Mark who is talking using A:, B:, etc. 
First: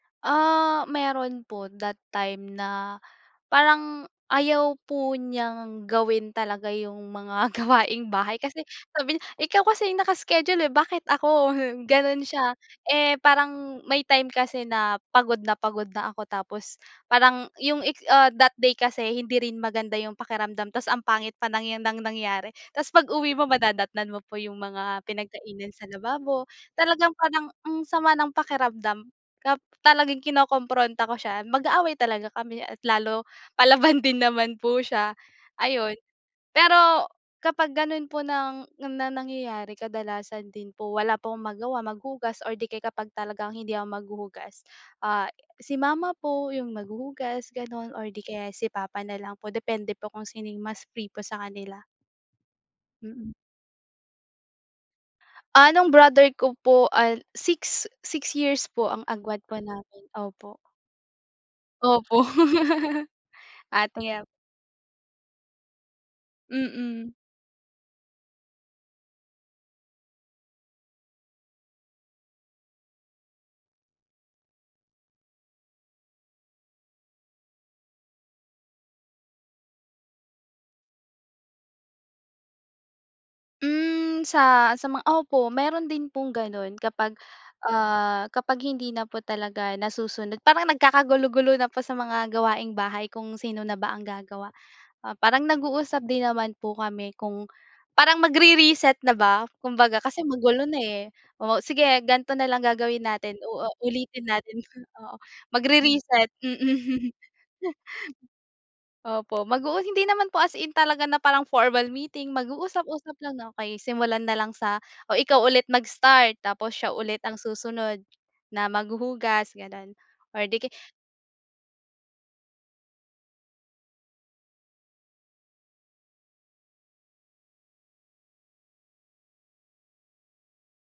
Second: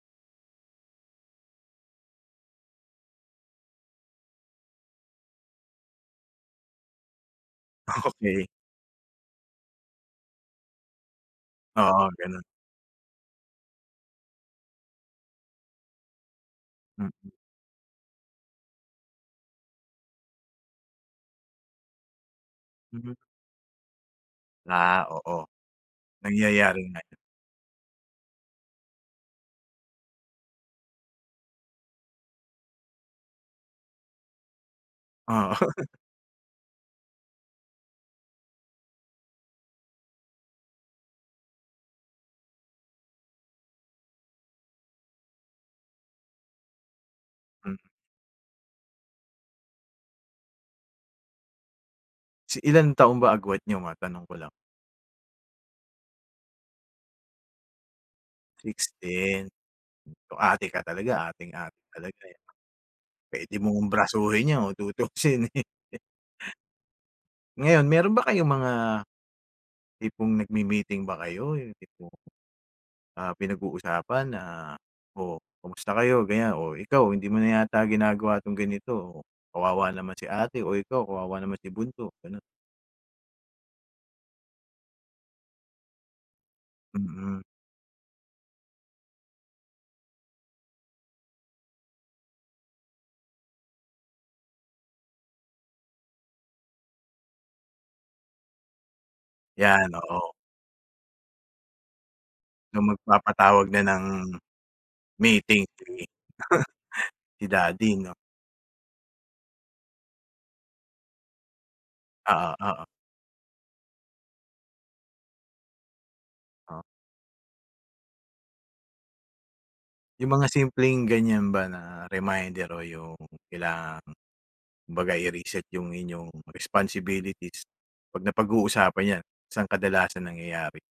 A: Ah, meron po that time na parang ayaw po n'yang gawin talaga yung mga gawaing -bahay,
B: Okey.
A: kasi sabi niya, "Ikaw kasi yung naka-schedule, eh, bakit ako, hmm?"
B: Oo,
A: gano'n
B: gano'n.
A: siya. Eh, parang may time kasi na pagod na pagod na ako, tapos
B: Mm.
A: parang yung it's ah, that day kasi, hindi rin maganda yung pakiramdam, ta's ang pangit pa ng 'yan ng nangyari. Ta's
B: Mhm.
A: pag-uwi mo madadatnan mo po yung
B: Ah,
A: mga
B: oo.
A: pinagkainan sa lababo.
B: Nangyayari nga
A: Talagang
B: 'yon.
A: parang ang sama ng pakiramdam, kap talagang kinokompronta ko siya, mag-aaway talaga kami at lalo palaban din naman po siya,
B: Oo.
A: ayon. Pero, kapag gano'n po ng na nangyayari kadalasan din po, wala po akong magawa, maghugas, or di kaya kapag talagang hindi ako maghuhugas, ah, si Mama po yung maghuhugas
B: M.
A: gano'n or 'di kaya, eh, si Papa na lang po, depende po kung sino yung mas free po sa kanila.
B: Si ilang taon
A: Mm.
B: ba agwat niyo? Matanong ko lang.
A: Ah, nung brother ko po, ah, 6, 6 years po
B: 6
A: ang agwat
B: din.
A: po namin,
B: So,
A: opo.
B: ate ka talaga, ateng-ate talaga,
A: Opo.
B: eh, 'no? P'wede mong
A: Ate ya
B: brasuhin 'yan kung tutuusin, eh.
A: Mm.
B: Ngayon, meron ba kayong mga, tipong nagmi-meeting ba kayo? Yung tipong, ah, pinag-uusapan na, "Oh, kamusta kayo?" ganiyan, "Oh, ikaw, hindi mo na yata ginagawa 'tong ganito. Oh, kawawa naman si ate. Oh, ikaw kawawa naman si bunso." gano'n.
A: Mm, sa, sa mga opo, meron din pong gano'n kapag,
B: Mm.
A: ah, kapag hindi na po talaga nasusunod. Parang nagkakagulo-gulo na po sa mga gawaing-bahay kung sino na ba ang gagawa. Ah, parang nag-uusap din naman po kami kung parang magre-reset na ba
B: 'Yan,
A: kumbaga, kasi
B: oo.
A: magulo na, eh, "O sige ganito na lang
B: So,
A: gagawin natin, u o
B: magpapatawag na ng
A: ulitin natin," oo,
B: meeting si,
A: magre-reset, mm.
B: si Daddy 'no?
A: Opo, mag-uu hindi naman po as in talaga na parang formal meeting, mag
B: Oo, oo.
A: uusap-usap lang, "Okey," simulan na lang sa "o, ikaw ulit mag-start, tapos
B: O.
A: siya ulit ang susunod na maghuhugas." gano'n
B: Yung
A: or
B: mga
A: 'di kay
B: simpleng ganiyan ba na reminder o yung kailangang, kumbaga, i-reset yung inyong responsibilities, 'pag napag-uusapan 'yan, saan kadalasan nangyayari?